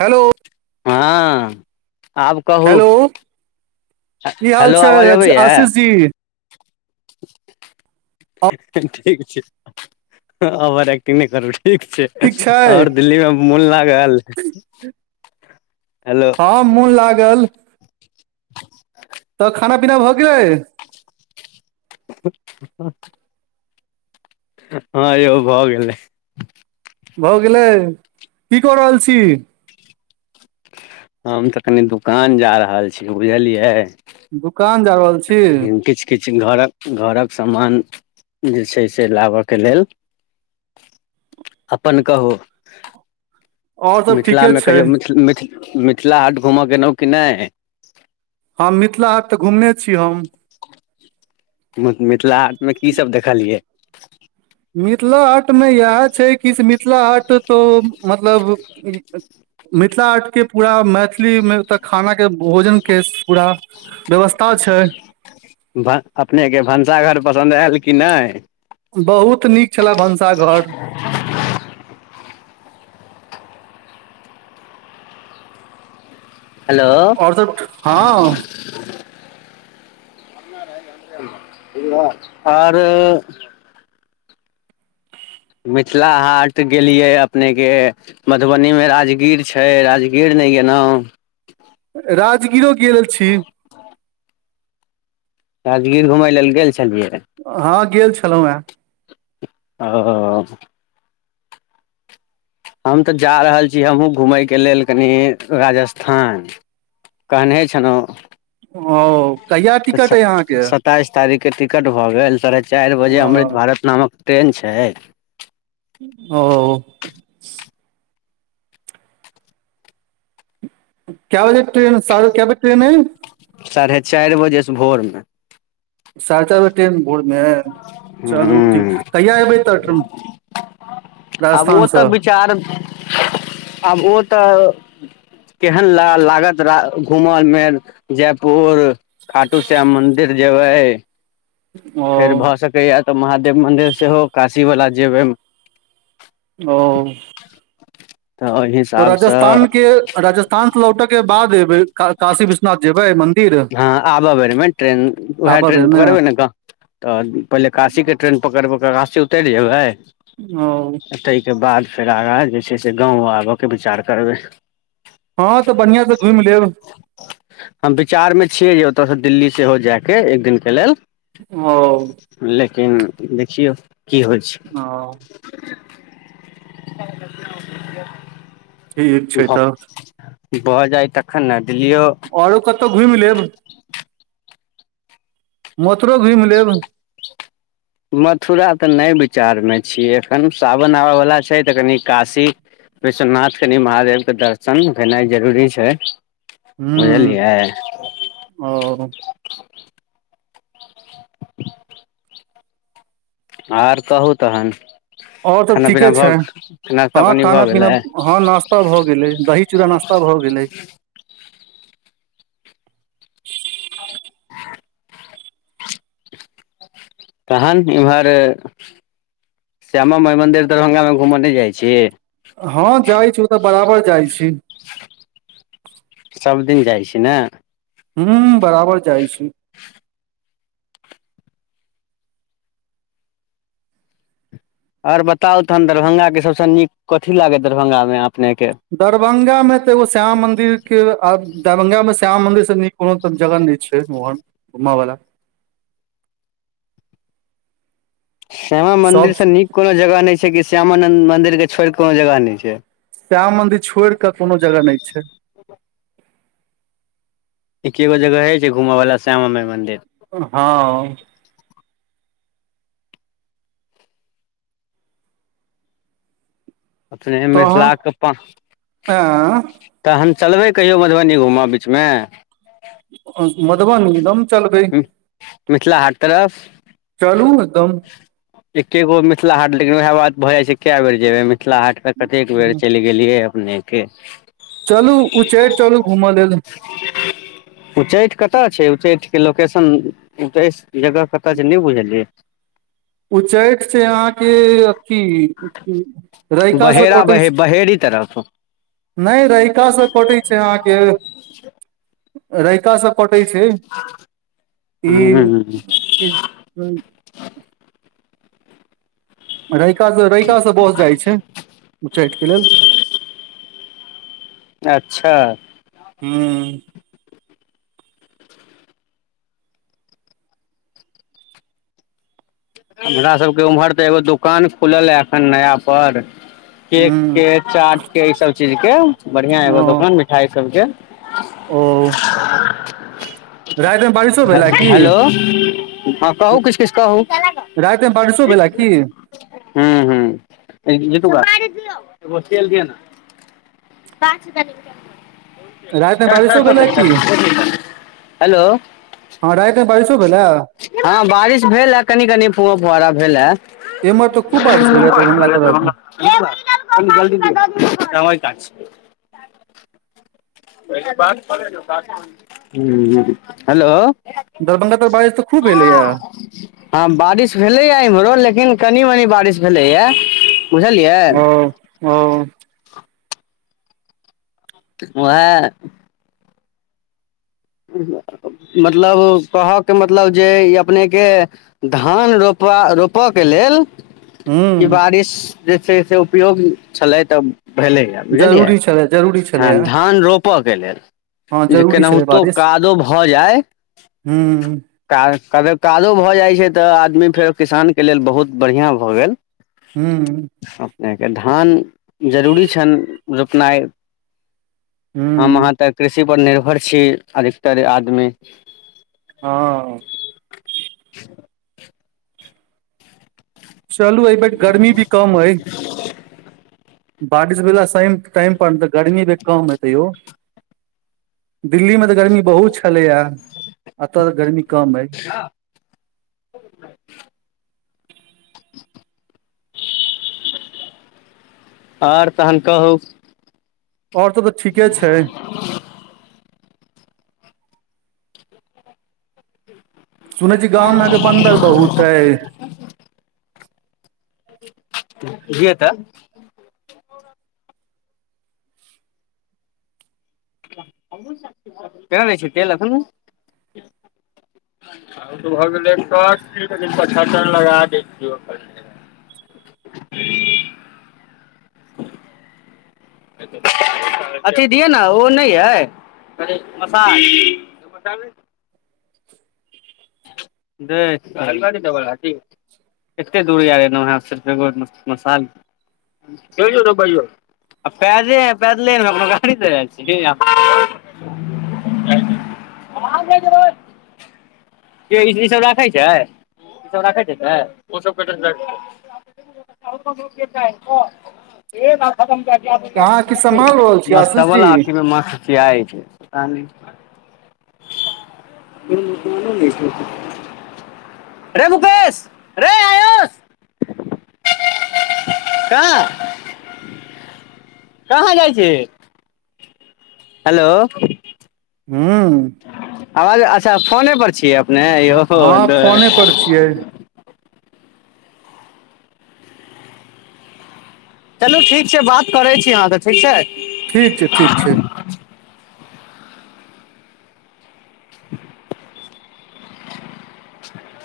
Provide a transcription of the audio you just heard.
Hello हँ आब कहू, हेलो की हाल हेलो छै आवाज आज- अबैये? आशीष जी ठीक छै, ओभर एक्टिंग नहि करू ठीक छै। आओर दिल्ली मे मोन लागल। हेलो, हँ मोन लागल। तऽ खाना पीना भऽ गेल? ण हँ यौ भ गेलै। भऽ गेलै। की कऽ रहल छी? हम तऽ कनि दुकान जा रहल छी बुझलियै। दुकान जा रहल छी। कनि किछ किछ घरक घरक सामान जे छै से लाबयके लेल। अपन कहू? आओर सब ठीके मिथिलामे छै कहियौ मिथ मिथ मिथिला हाट घूमऽ गेलहुँ कि नहि? हम मिथिला हाट तऽ घुमने छी हम। मिथिला हाटमे की सब देखलियै? मिथिला हाटमे इएह छै कि से मिथिला हाट तो मतलब मिथिला हाट के पूरा मैथिली मे तऽ खाना के भोजन के के पूरा व्यवस्था छै। वाह अपनेके भनसाघर पसन्द आयल कि नहि? बहुत नीक छलए भनसाघर। हेलो। आओर हँ [inaudible] [unintelligible] आर मिथिला हाट गेलियै अपनेके मधुबनी मे राजगीर छै राजगीर नहि गेलहुँ। राजगीरो गेल छी। राजगीर घुमय लेल गेल छलियै? हँ गेल छलहुँ हे। ओ। हम तऽ जा रहल छी, हमहुँ घूमय के लेल कनि राजस्थान। कहने छलहुँ ओ। कहिया तऽ टिकट अइ अहाँके सत्ताइस तारीखके टिकट भऽ गेल। साढ़े चारि बजे अमृत भारत नामक। ट्रेन छै। ओ। कै बजे ट्रेन, साढ़े कै बजे ट्रेन अइ। साढ़े चारि बजे से भोर में। साढ़े चार बजे ट्रेन भोर में अइ। चलू ठीक, हूँ कहिया एबै तऽ राजस्थानसँ। चार आब ओ तऽ केहन ला लागत र। घूमल में जयपुर, ‍खाटू श्याम मंदिर जेबै। ओ फेर भऽ सकैय तऽ महादेव मन्दिर सेहो काशीवला जेबै। ओ। तऽ ओ तऽ राजथान के राजस्थान से लौटे के बाद एबै काशी विश्वनाथ जेबै मंदिर। हँ आबऽ बेर में, ट्रेन उएह आबय ट्रेन बेरमे पकड़बै ने गाऽ। तऽ पहिले काशीके ट्रेन पकड़बै कऽ काशी उतरि जेबै। ओ। ताहिके बाद फेर आगाँ जे छै से गाँव आबयके विचार करबै। हँं तऽ बढ़ियां से घुमि लेब। हम विचार में छियै जे ओतयसँ दिल्ली सेहो जायके एक दिनक के लेल। ओ। लेकिन देखियौ की होइ छै। हँ। ठीक छै भऽ, तऽ भऽ जाइ तखन ने दिल्लियो। आओरो कतहु घुमि लेब। मथुरो घुमि लेब। मथुरा तऽ नहि विचार में छियै एखन, सावन आबयवला छै तऽ कनि काशी। विश्वनाथ कनि महादेवके दर्शन केनाइ जरूरी छै, हूँ बुझलियै। ओ। [inaudible] अओर कहू तहन। आओर त खाना ठीके पीना छै, भऽ नाश्ता हँ पानी भऽ खाना-पीना गेलै हँ नास्ता भऽ गेलै, दही। चूड़ा नास्ता भऽ गेलै। [unintelligible] तहन ईम्हर। श्यामा माइ मन्दिर दरभंगा में घूमऽ नय जाइ छी। हँ जाइ छी, ओत्तऽ बराबर जाइ छी। सब दिन जाइ छी ने। हूं, बराबर जाइ छी। आओर बताउ तखन दरभंगा के सभ सँ नीक कथी लागए दरभंगा में अपने के। दरभंगा में तऽ एगो श्यामा मन्दिर के, आ दरभंगा में श्यामा मन्दिर सँ नीक। कोनो सब जगह नय छै, ओहन घुमअ वाला। श्यामा मंदिर सब से नीक कोनो जगह नय छै कि श्यामा नंन्द मदिर के छोड़ के कोनो जगह नय छै श्यामा मंदिर छोइड़ के कोनो जगह नय छै एकेगो जगह अय छै घुमय वला श्यामा माई मन्दिर हँ अपने तहन मिथिलाक [unintelligible] एँ तहन चलबै कहियौ मधुबनी घूमऽ बीच में [unintelligible] मधुबनी चलबै मिथिला हाट तरफ चलू एकदम [unintelligible] एके गो मिथिला हाट लेकिन उएह बात भऽ जाइ छै कए बेर जेबे मिथिला हाट पर कतेक बेर गेलियै अपने के चलू उच्चैठ चलू घूमअ लेल उच्चैठ कतअ छै उच्चैठ के लोकेशन उच्चैठ जगह कत छै नय बुझलियै उच्चैठ छै अहाँके अथी रैहिका से कटै छै [unintelligible] तरह नय रहिका से कटए छै अहाँके रैहिका से कटै छै हूँ ई [unintelligible] रहिका सँ रहिका से बस जाइ छै। उच्चठ के लेल अच्छा मू हमरा सबके उम्हर तऽ एगो दुकान खुलल य एखन नया पर केक हूँ के चाट के ई सब चीज के बढ़िया एगो ओ दोकान मिठाई सब के ओ रातिमे बारिशो भेला [unintelligible] की हेलो हँ कहू किछ किछ कहू रात मे बरशो भेला की हु हु [unintelligible] रातिमे बारिशो भेला की [unintelligible] [unintelligible] हेलो बारिशों भेला हँ बारिश भेल आ कनि कनि एम्हर तऽ खूब बारिश भेलै दरभंगा [unintelligible] तरफ [unintelligible] [unintelligible] हेलो दरभंगा तरफ बारिश तऽ खूब एलैया हँ बारिश भेलैए इम्हरो लेकिन कनि मनी बारिश भेलैए बुझलियै ओ ह -औ ह वोहा मतलब कहऽके मतलब जे ई अपनेॅं के धान रोपा रोपकऽ लेल ई हूँ बारिश जे छै से उपयोग छलै तऽ भेलै। बुझलियै जरूरी छलै जरूरी हँ छलैया धान रोपऽ के लेल हँ जे जरूरी छलै केनाहो बारिश कादो भऽ जाय। हूँ काज कनी कादो भऽ जाइत छै तऽ आदमी फेर किसानके लेल बहुत बढ़िआँ भऽ गेल। हूँ। अपनेके धान जरूरी छैइन रोपनाइ। हूँ हम-अहाँ तऽ कृषिपर निर्भर छी, अधिकतर आदमी। हँ। चलू एहि बेर गर्मी भी कम अयऽ। बारिश भेला साइन टाइम पर नेॅं तऽ गर्मी भी कम हेतै यौ। दिल्ली में तऽ गर्मी बहुत छलैएा। एतऽ तऽ गर्मी कम अइ। [inaudible] आओर तहन कऽहू। आओर सब तऽ ठीके छै। सुनै छी गाँव में अहाँक बन्दर बहुत अइ। ये तऽ। केना दै छै तेल एखनू। ई भऽ गेलै फस्ट दिन जे पछहत्तर लगा दै छियै ओकर। [inaudible] अथी दिय ने ओ नहि अइ। कै मसाज। दे हलव द बथी [unintelligible] एते दूर आय ऐलौं हें सिर्फ एगो मसाल। आ पैरे- पैदले एलौं हे, कोनो गाड़ी सऽ आयल छिय की। [unintelligible] ई सब राखै छै, ई सब राखै छै से। अहाँ की सम्हाल रहल छी आशीष जी [unintelligible] [unintelligible] [unintelligible] रे मुकेश, रे आयोष। कहां, कहाँ जाइ छि। हेलो। हूँ। आवाज अच्छा, फोने पर छियै अपने यौ। हँ फोने पर छियै। चलू ठीक छै, बात कऽरै छी अहाँ से ठीक छै। ठीक छै, ठीक छै। [inaudible] [inaudible]